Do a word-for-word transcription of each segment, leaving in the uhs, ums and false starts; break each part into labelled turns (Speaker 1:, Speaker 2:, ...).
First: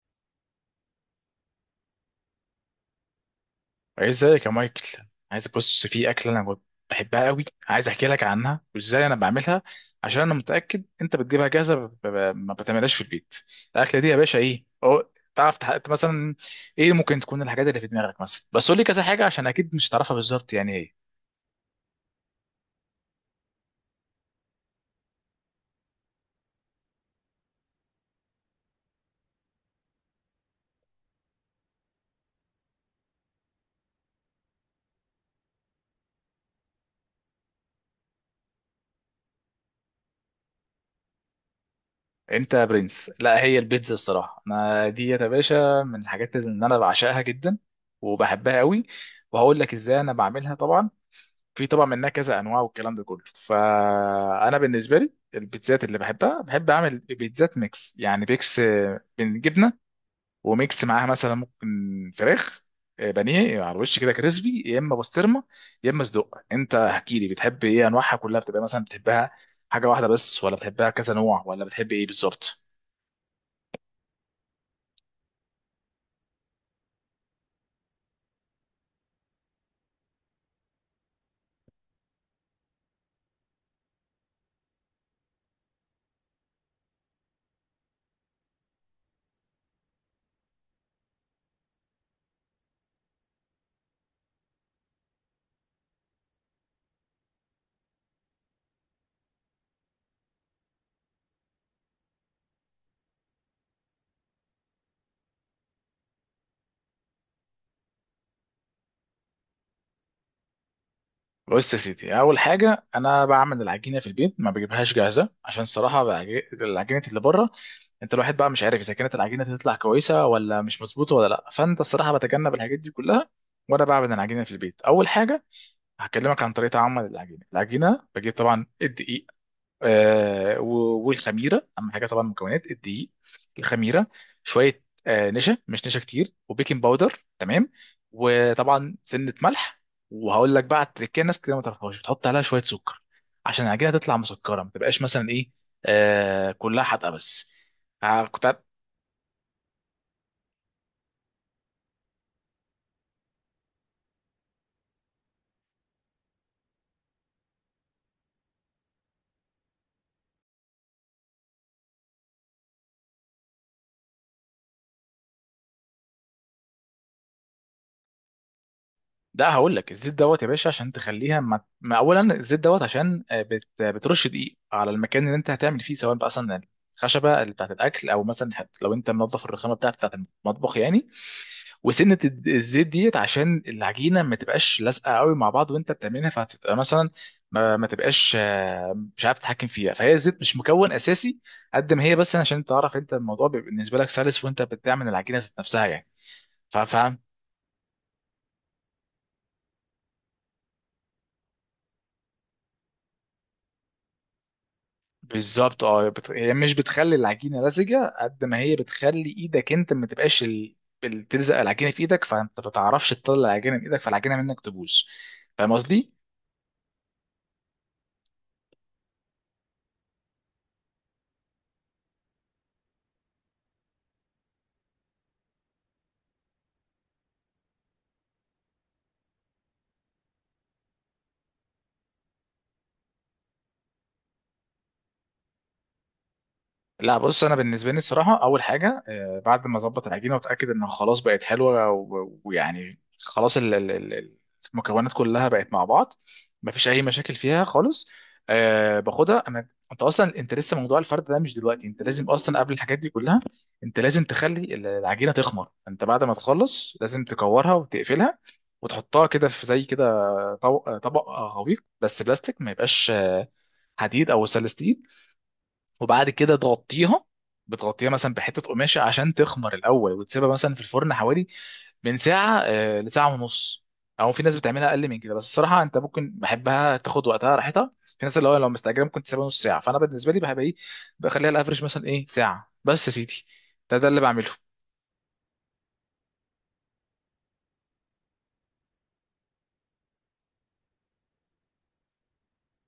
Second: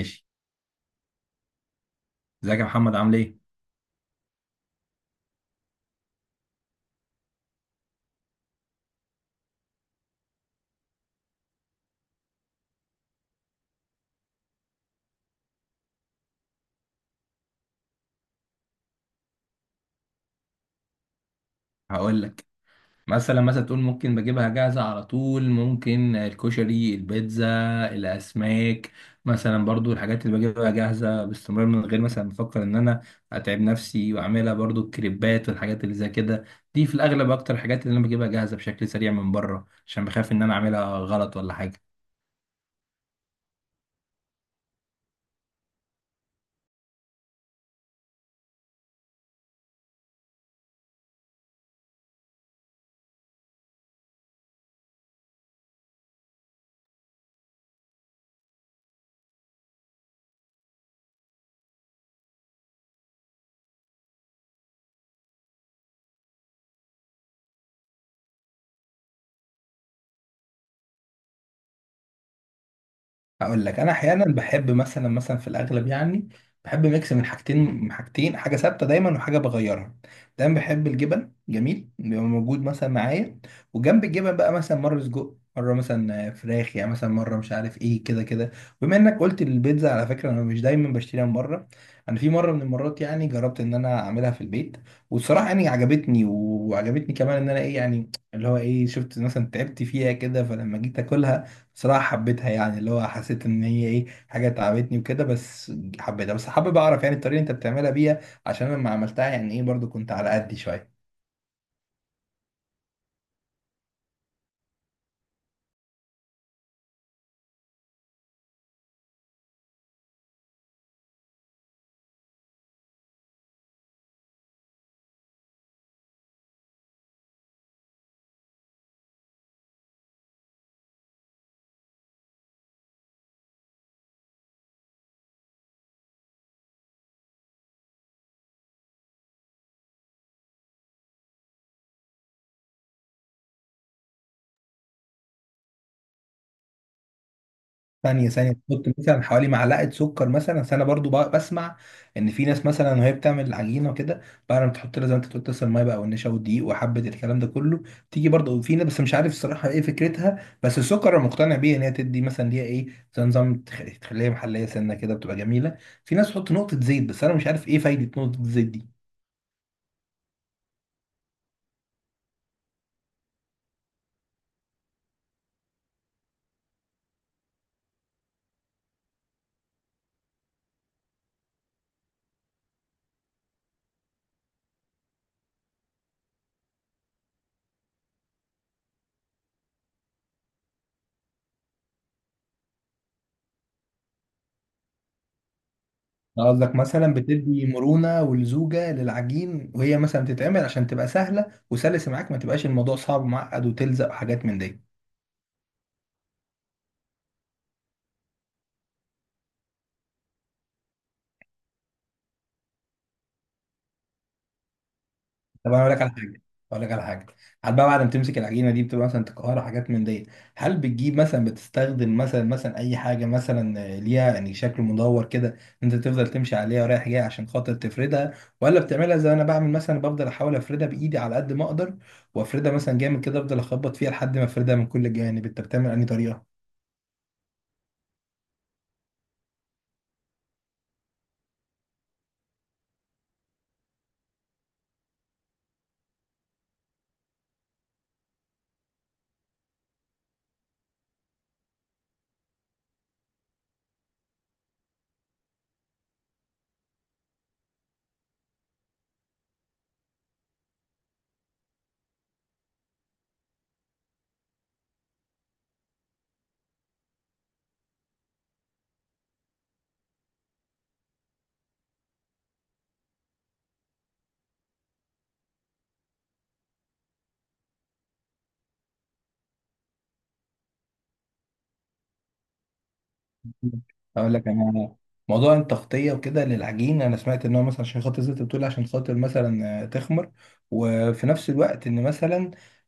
Speaker 1: ماشي. ازيك يا محمد، عامل ايه؟
Speaker 2: إيه، ازيك يا مايكل؟ عايز بص في اكله انا كنت بحبها قوي، عايز احكي لك عنها وازاي انا بعملها، عشان انا متاكد انت بتجيبها جاهزه ب- ب- ما بتعملهاش في البيت. الاكله دي يا باشا ايه؟ أو تعرف تحقق مثلا ايه ممكن تكون الحاجات اللي في دماغك؟ مثلا بس قول لي كذا حاجه، عشان اكيد مش تعرفها بالظبط يعني ايه.
Speaker 1: هقول لك. مثلا مثلا تقول ممكن بجيبها جاهزه على طول، ممكن الكشري، البيتزا، الاسماك. مثلا برضو الحاجات اللي بجيبها جاهزه باستمرار من غير مثلا ما افكر ان انا اتعب نفسي واعملها، برضو الكريبات والحاجات اللي زي كده. دي في الاغلب اكتر الحاجات اللي انا بجيبها جاهزه بشكل سريع من بره، عشان بخاف ان انا اعملها غلط ولا حاجه.
Speaker 2: انت يا برنس، لا هي البيتزا الصراحه انا دي يا باشا من الحاجات اللي انا بعشقها جدا وبحبها قوي، وهقول لك ازاي انا بعملها. طبعا في طبعا منها كذا انواع والكلام ده كله، فانا بالنسبه لي البيتزات اللي بحبها بحب اعمل بيتزات ميكس، يعني ميكس آه، من جبنه، وميكس معاها مثلا ممكن فراخ، آه، بانيه على الوش كده كريسبي، يا اما بسطرمه، يا اما صدق. انت احكي لي بتحب ايه؟ انواعها كلها بتبقى مثلا بتحبها حاجه واحده بس، ولا بتحبها كذا نوع، ولا بتحب ايه بالظبط؟
Speaker 1: هقول لك. انا احيانا بحب، مثلا مثلا في الاغلب يعني بحب ميكس من حاجتين، من حاجتين حاجه ثابته دايما وحاجه بغيرها. دايما بحب الجبن، جميل بيبقى موجود مثلا معايا. وجنب الجبن بقى مثلا مره سجق، مره مثلا فراخ، يعني مثلا مره مش عارف ايه كده كده. بما انك قلت البيتزا، على فكره انا مش دايما بشتريها من بره. انا في مره من المرات يعني جربت ان انا اعملها في البيت. والصراحه يعني عجبتني وعجبتني كمان، ان انا ايه يعني اللي هو ايه، شفت مثلا تعبت فيها كده، فلما جيت اكلها بصراحة حبيتها، يعني اللي هو حسيت ان هي ايه، حاجة تعبتني وكده بس. حبيتها، بس حابب اعرف يعني الطريقة اللي انت بتعملها بيها، عشان لما عملتها يعني ايه برضو كنت على قدي شوية.
Speaker 2: بص يا سيدي، اول حاجه انا بعمل العجينه في البيت ما بجيبهاش جاهزه، عشان الصراحه بعج- العجينه اللي بره انت الواحد بقى مش عارف اذا كانت العجينه تطلع كويسه ولا مش مظبوطه ولا لا، فانت الصراحه بتجنب الحاجات دي كلها. وانا بعمل العجينه في البيت اول حاجه. هكلمك عن طريقه عمل العجينه. العجينه بجيب طبعا الدقيق، آه، و- والخميره، اهم حاجه طبعا المكونات: الدقيق، الخميره، شويه آه، نشا مش نشا كتير، وبيكنج باودر، تمام، وطبعا سنه ملح. وهقول لك بقى على التركيه، ناس كتير ما تعرفهاش بتحط عليها شويه سكر عشان العجينه تطلع مسكره ما تبقاش مثلا ايه آه كلها حادقه بس. آه،
Speaker 1: ثانية
Speaker 2: كنت.
Speaker 1: ثانية، تحط مثلا حوالي معلقة سكر مثلا. أصل أنا برضو بق- بسمع إن في ناس مثلا وهي بتعمل العجينة وكده، بعد ما تحط لها زي ما أنت تقول، تسلق المية بقى والنشا والدقيق وحبة الكلام ده كله. تيجي برضو في ناس، بس مش عارف الصراحة إيه فكرتها، بس السكر أنا مقتنع بيه، إن هي تدي مثلا ليها إيه زي نظام تخ- تخليها محلية سنة كده بتبقى جميلة. في ناس تحط نقطة زيت، بس أنا مش عارف إيه فايدة نقطة الزيت دي.
Speaker 2: ده هقول لك الزيت دوت يا باشا عشان تخليها ما... ما اولا الزيت دوت عشان آه، بت... بترش دقيق على المكان اللي انت هتعمل فيه، سواء بقى مثلا الخشبه اللي بتاعت الاكل، او مثلا حت- لو انت منظف الرخامه بتاعت بتاعت المطبخ يعني. وسنه الد- الزيت ديت عشان العجينه ما تبقاش لازقه قوي مع بعض وانت بتعملها، فهتبقى مثلا ما, ما تبقاش آه، مش عارف تتحكم فيها. فهي الزيت مش مكون اساسي قد ما هي، بس عشان تعرف انت الموضوع بيبقى بالنسبه لك سلس وانت بتعمل العجينه ذات نفسها. يعني
Speaker 1: أنا قصدك مثلا بتدي مرونة ولزوجة للعجين، وهي مثلا بتتعمل عشان تبقى سهلة وسلسة معاك، ما تبقاش الموضوع صعب ومعقد وتلزق وحاجات من دي.
Speaker 2: بالظبط، اه بت... هي مش بتخلي العجينه لزجه قد ما هي بتخلي ايدك انت ما تبقاش ال... ال- تلزق العجينه في ايدك، فانت ما تعرفش تطلع العجينه من ايدك فالعجينه منك تبوظ. فاهم
Speaker 1: طب انا اقول لك على
Speaker 2: قصدي؟
Speaker 1: حاجه، اقول لك على حاجه هل بقى بعد ما تمسك العجينه دي، بتبقى مثلا تكهرها حاجات من دي؟ هل بتجيب مثلا بتستخدم مثلا مثلا اي حاجه مثلا آه، ليها يعني شكل مدور كده، انت تفضل تمشي عليها ورايح جاي عشان خاطر تفردها؟ ولا بتعملها زي انا بعمل مثلا، بفضل احاول افردها بايدي على قد ما اقدر، وافردها مثلا جامد كده، افضل اخبط فيها لحد ما افردها من كل الجوانب. انت بتعمل انهي طريقه؟
Speaker 2: لا بص، انا بالنسبه لي الصراحه اول حاجه آه، بعد ما اظبط العجينه واتاكد انها خلاص بقت حلوه و- ويعني خلاص ال- ال- ال- المكونات كلها بقت مع بعض، مفيش اي مشاكل فيها خالص. أه باخدها انا. انت اصلا انت لسه موضوع الفرد ده مش دلوقتي، انت لازم اصلا قبل الحاجات دي كلها انت لازم تخلي ال- العجينه تخمر. انت بعد ما تخلص لازم تكورها وتقفلها وتحطها كده في زي كده طو- طبق غويق بس بلاستيك، ما يبقاش آه، حديد او سلستيل. وبعد كده تغطيها، بتغطيها مثلا بحته قماشه عشان تخمر الاول، وتسيبها مثلا في الفرن حوالي من ساعه آه، لساعه ونص، او في ناس بتعملها اقل من كده. بس الصراحه انت ممكن بحبها تاخد وقتها راحتها. في ناس اللي هو لو مستعجله ممكن تسيبها نص ساعه. فانا بالنسبه لي بحب ايه، بخليها الافرج مثلا ايه ساعه بس يا سيدي. ده ده اللي
Speaker 1: اقول لك
Speaker 2: بعمله.
Speaker 1: انا. موضوع التغطيه وكده للعجين، انا سمعت ان هو مثلا عشان خاطر زي ما انت بتقول، عشان خاطر مثلا آه، تخمر. وفي نفس الوقت ان مثلا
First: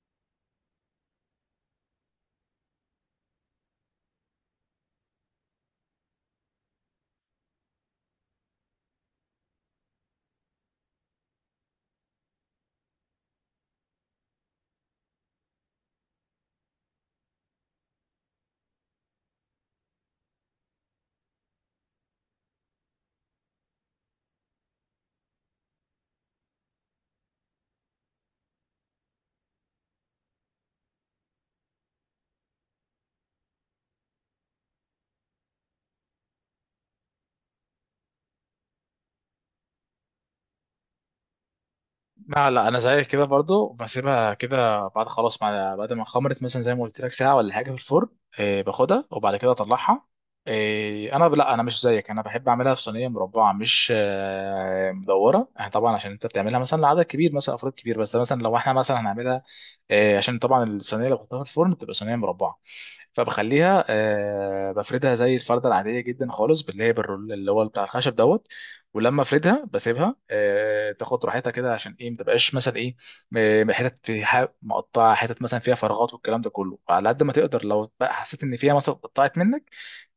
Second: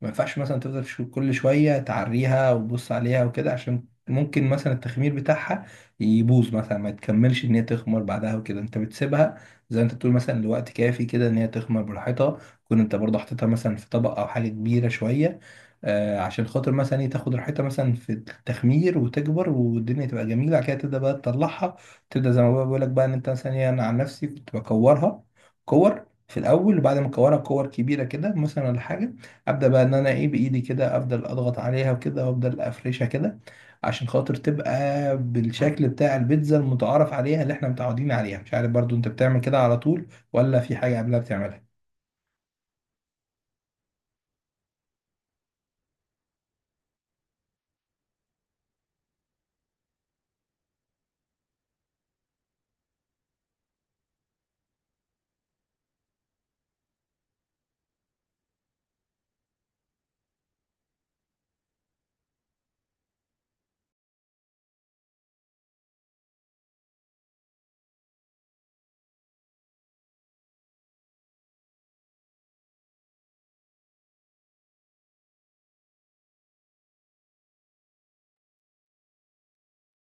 Speaker 1: ما ينفعش مثلا تفضل شو- كل شويه تعريها وتبص عليها وكده، عشان ممكن مثلا التخمير بتاعها يبوظ، مثلا ما تكملش ان هي تخمر بعدها وكده. انت بتسيبها زي ما انت بتقول مثلا لوقت كافي كده، ان هي تخمر براحتها، كون انت برضه حطيتها مثلا في طبق او حاجه كبيره شويه، آه، عشان خاطر مثلا ايه تاخد راحتها مثلا في التخمير وتكبر والدنيا تبقى جميله. بعد كده تبدا بقى تطلعها، تبدا زي ما بقى بقول لك بقى ان انت مثلا ايه، انا عن نفسي كنت بكورها، كور في الاول، وبعد ما اكورها كور كبيره كده مثلا ولا حاجه، ابدا بقى ان انا ايه بايدي كده، افضل اضغط عليها وكده وافضل افرشها كده، عشان خاطر تبقى بالشكل بتاع البيتزا المتعارف عليها اللي احنا متعودين عليها. مش عارف برضو انت بتعمل كده على طول، ولا في حاجه قبلها بتعملها؟
Speaker 2: لا لا، انا زيك كده برضو بسيبها كده بعد خلاص مع بعد ما خمرت مثلا زي ما قلت لك ساعه ولا حاجه في الفرن. إيه باخدها وبعد كده اطلعها. إيه، انا لا انا مش زيك، انا بحب اعملها في صينيه مربعه مش آه، مدوره. يعني طبعا عشان انت بتعملها مثلا لعدد كبير مثلا افراد كبير، بس مثلا لو احنا مثلا هنعملها إيه، عشان طبعا الصينيه اللي بحطها في الفرن بتبقى صينيه مربعه، فبخليها آه، بفردها زي الفردة العادية جدا خالص باللي هي بالرول اللي هو بتاع الخشب دوت. ولما افردها بسيبها آه، تاخد راحتها كده عشان ايه ما تبقاش مثلا ايه م- حتت في ح- مقطعة حتت مثلا فيها فراغات والكلام ده كله، على قد ما تقدر. لو بقى حسيت ان فيها مثلا اتقطعت منك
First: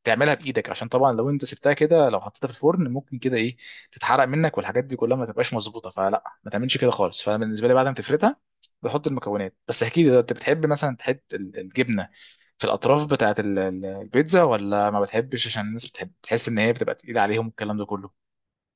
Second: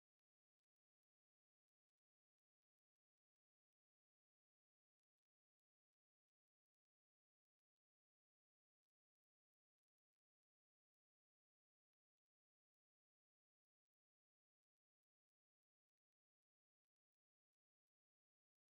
Speaker 2: تعملها بايدك، عشان طبعا لو انت سبتها كده لو حطيتها في الفرن ممكن كده ايه تتحرق منك، والحاجات دي كلها ما تبقاش مظبوطه، فلا ما تعملش كده خالص. فانا بالنسبه لي بعد ما تفردها بحط المكونات. بس احكي لي لو انت بتحب مثلا تحط ال- الجبنه في الاطراف بتاعت ال- ال- البيتزا، ولا ما بتحبش عشان الناس بتحب تحس ان هي بتبقى تقيله عليهم الكلام ده كله.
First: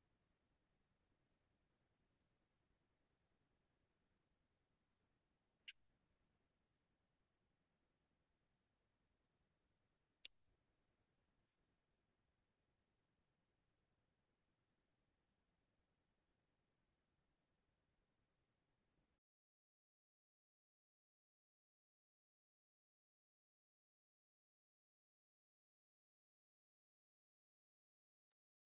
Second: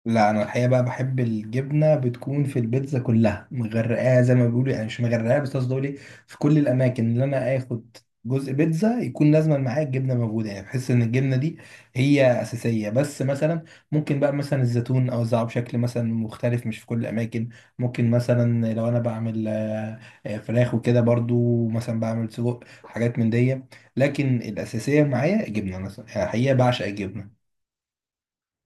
Speaker 1: لا، انا الحقيقه بقى بحب الجبنه بتكون في البيتزا كلها مغرقاها زي ما بيقولوا، يعني مش مغرقاها، بس قصدي اقول إيه، في كل الاماكن اللي انا اخد جزء بيتزا يكون لازما معايا الجبنه موجوده، يعني بحس ان الجبنه دي هي اساسيه. بس مثلا ممكن بقى مثلا الزيتون اوزعه بشكل مثلا مختلف، مش في كل الاماكن. ممكن مثلا لو انا بعمل آه، آه، فراخ وكده، برضو مثلا بعمل سجق حاجات من دي. لكن الاساسيه معايا الجبنه مثلا، يعني الحقيقه بعشق الجبنه.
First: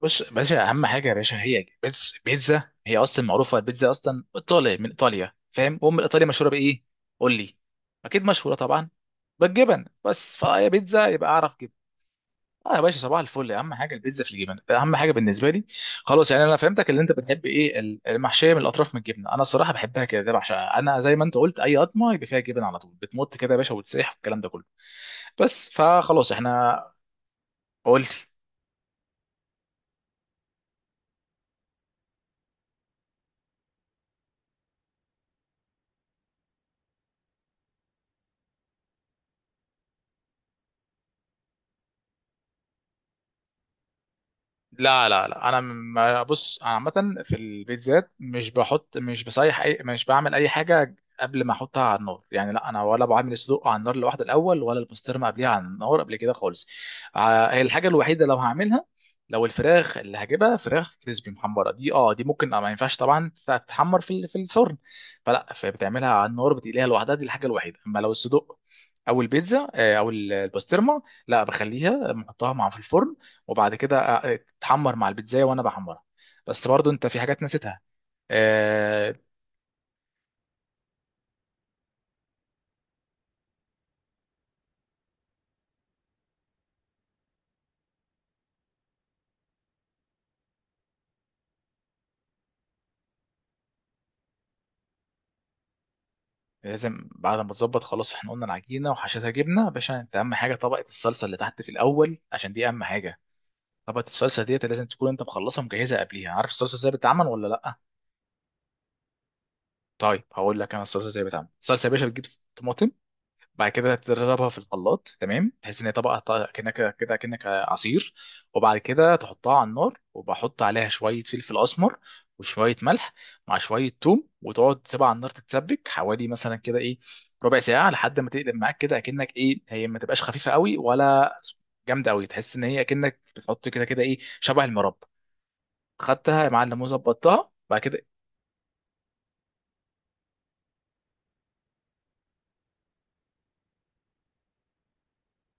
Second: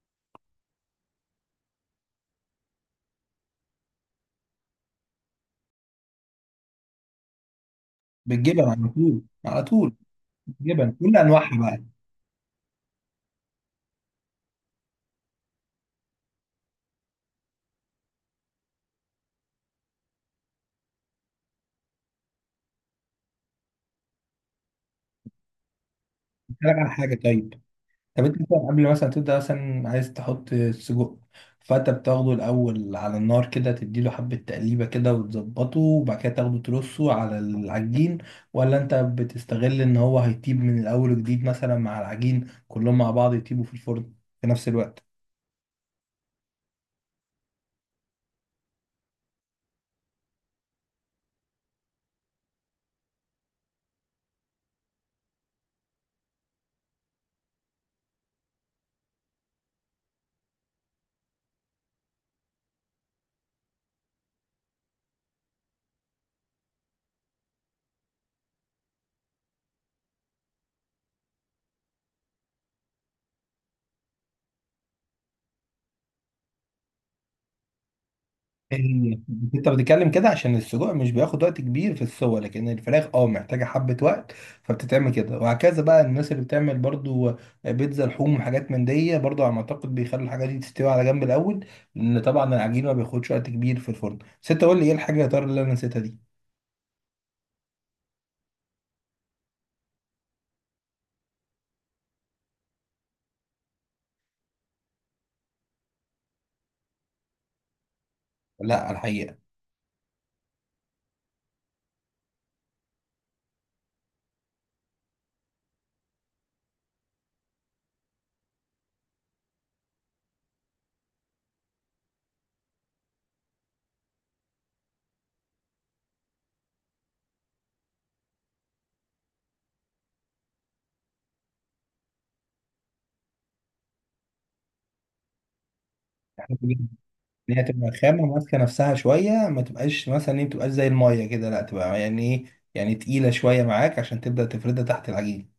Speaker 2: بص يا باشا، اهم حاجه يا باشا هي بيتز- بيتزا. هي اصلا معروفه البيتزا اصلا ايطالي من ايطاليا، فاهم؟ وام ايطاليا مشهوره بايه؟ قول لي. اكيد مشهوره
Speaker 1: بالجبن، على
Speaker 2: طبعا.
Speaker 1: طول على
Speaker 2: بالجبن،
Speaker 1: طول.
Speaker 2: بس فهي
Speaker 1: جبن
Speaker 2: بيتزا
Speaker 1: كل
Speaker 2: يبقى اعرف.
Speaker 1: انواعها بقى.
Speaker 2: اه يا باشا صباح الفل، اهم حاجه البيتزا في الجبن، اهم حاجه بالنسبه لي. خلاص يعني انا فهمتك. اللي انت بتحب ايه ال- المحشيه من الاطراف من الجبنه، انا الصراحه بحبها كده، ده بعشقها انا. زي ما انت قلت اي قطمه يبقى فيها جبن على طول بتمط كده يا باشا وتسيح والكلام ده كله، بس فخلاص
Speaker 1: بتتكلم
Speaker 2: احنا.
Speaker 1: على حاجه، طيب.
Speaker 2: قول لي.
Speaker 1: طب انت مثلا قبل مثلا تبدا مثلا عايز تحط سجق، فانت بتاخده الاول على النار كده، تديله حبه تقليبه كده وتظبطه، وبعد كده تاخده ترصه على العجين؟ ولا انت بتستغل ان هو هيطيب من الاول وجديد مثلا، مع العجين كلهم مع بعض يطيبوا في الفرن في نفس الوقت؟
Speaker 2: لا لا لا، انا ما بص انا عامه في البيتزات مش بحط مش بصيح اي مش بعمل اي حاجه قبل ما احطها على النار، يعني لا انا ولا بعمل الصدوق على النار لوحده الاول، ولا البسطرمه قبليها على النار قبل كده خالص. آه، هي الحاجه الوحيده لو هعملها، لو الفراخ اللي هجيبها فراخ كريسبي محمره دي، اه دي ممكن آه، ما ينفعش طبعا تتحمر في ال- في الفرن، فلا فبتعملها على النار بتقليها لوحدها، دي الحاجه الوحيده. اما لو الصدوق او البيتزا آه، او البسطرمه لا بخليها بحطها مع في الفرن، وبعد كده آه، تتحمر مع البيتزاية وانا بحمرها. بس برضو انت في حاجات نسيتها. آه.
Speaker 1: ال- انت بتتكلم كده عشان السجق مش بياخد وقت كبير في السوى، لكن الفراخ اه محتاجه حبه وقت، فبتتعمل كده وهكذا بقى. الناس اللي بتعمل برضو بيتزا لحوم وحاجات من دي، برضو على ما اعتقد بيخلوا الحاجات دي تستوي على جنب الاول، لان طبعا العجين ما بياخدش وقت كبير في الفرن. بس انت قول لي ايه الحاجه يا ترى اللي انا نسيتها دي؟
Speaker 2: لازم بعد ما تظبط خلاص، احنا قلنا العجينه وحشتها جبنه يا باشا. انت اهم حاجه طبقه الصلصه اللي تحت في الاول عشان دي اهم حاجه. طبقه الصلصه ديت لازم تكون انت مخلصها مجهزها قبليها. عارف الصلصه ازاي بتتعمل ولا لا؟
Speaker 1: لا، الحقيقه.
Speaker 2: طيب هقول لك انا الصلصه ازاي بتتعمل. الصلصه يا باشا بتجيب طماطم، بعد كده تضربها في الخلاط، تمام، تحس ان هي طبقه طبقة كأنك كده كأنك عصير، وبعد كده تحطها على النار وبحط عليها شويه فلفل اسمر وشويه ملح مع شويه ثوم، وتقعد تسيبها على النار تتسبك حوالي مثلا كده ايه ربع ساعه، لحد ما تقلب معاك كده اكنك ايه هي ما تبقاش خفيفه قوي ولا جامده قوي، تحس ان هي اكنك بتحط كده كده ايه شبه المربى. خدتها يا
Speaker 1: احنا
Speaker 2: معلم
Speaker 1: بنجيب-
Speaker 2: وظبطتها
Speaker 1: ان هي
Speaker 2: بعد
Speaker 1: تبقى
Speaker 2: كده.
Speaker 1: خامه ماسكه نفسها شويه، ما تبقاش مثلا ايه، ما تبقاش زي الميه كده، لا تبقى يعني ايه، يعني تقيله شويه معاك عشان تبدا تفردها تحت العجين.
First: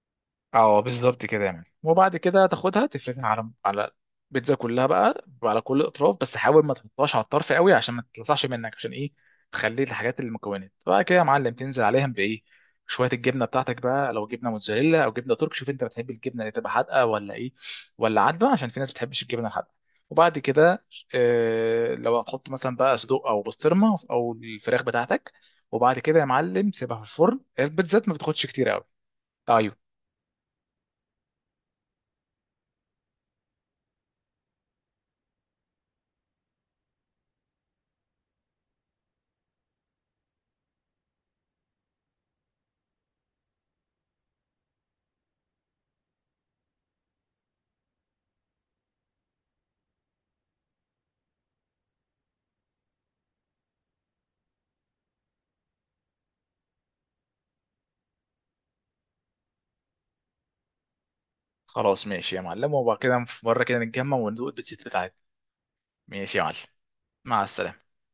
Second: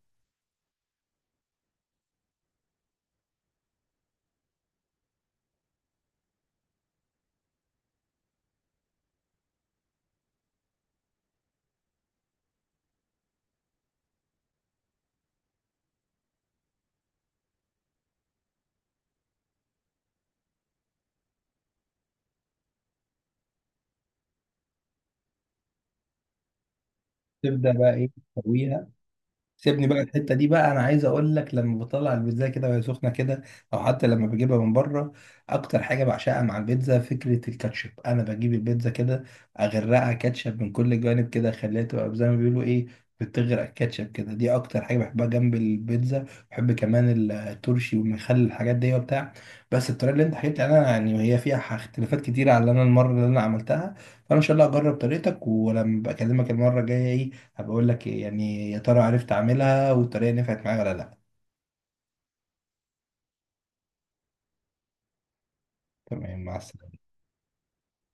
Speaker 2: اه بالظبط كده يعني. وبعد كده تاخدها تفردها على على البيتزا كلها بقى على كل اطراف، بس حاول ما تحطهاش على الطرف قوي عشان ما تلصعش منك، عشان ايه تخلي الحاجات المكونات بقى كده يا معلم تنزل عليهم بايه، شويه الجبنه بتاعتك بقى، لو جبنه موتزاريلا او جبنه ترك، شوف انت بتحب الجبنه اللي تبقى حادقه ولا ايه ولا عادبه، عشان في ناس ما بتحبش الجبنه الحادقه. وبعد كده آه لو هتحط مثلا بقى صدوق او بسطرمه او الفراخ بتاعتك، وبعد كده يا معلم سيبها في الفرن،
Speaker 1: تبدا بقى
Speaker 2: البيتزات
Speaker 1: ايه؟
Speaker 2: ما بتاخدش كتير قوي.
Speaker 1: تسويها. سيبني
Speaker 2: ايوه.
Speaker 1: بقى الحته دي بقى. انا عايز اقول لك، لما بطلع البيتزا كده وهي سخنه كده، او حتى لما بجيبها من بره، اكتر حاجه بعشقها مع البيتزا فكره الكاتشب. انا بجيب البيتزا كده، اغرقها كاتشب من كل الجوانب كده، اخليها تبقى زي ما بيقولوا ايه، بتغرق كاتشب كده. دي اكتر حاجه بحبها جنب البيتزا. بحب كمان الترشي والمخلل، الحاجات دي وبتاع. بس الطريقه اللي انت حكيت عنها يعني هي فيها اختلافات كتيره على اللي انا المره اللي انا عملتها، فانا ان شاء الله اجرب طريقتك، ولما بكلمك المره الجايه ايه، هبقول لك إيه، يعني يا ترى عرفت اعملها والطريقه نفعت معايا ولا لا.
Speaker 2: خلاص ماشي يا معلم، وبعد كده في مرة كده نتجمع وندوق البيتزا بتاعتنا. ماشي يا
Speaker 1: تمام،
Speaker 2: معلم.
Speaker 1: مع السلامه.
Speaker 2: مع السلامة.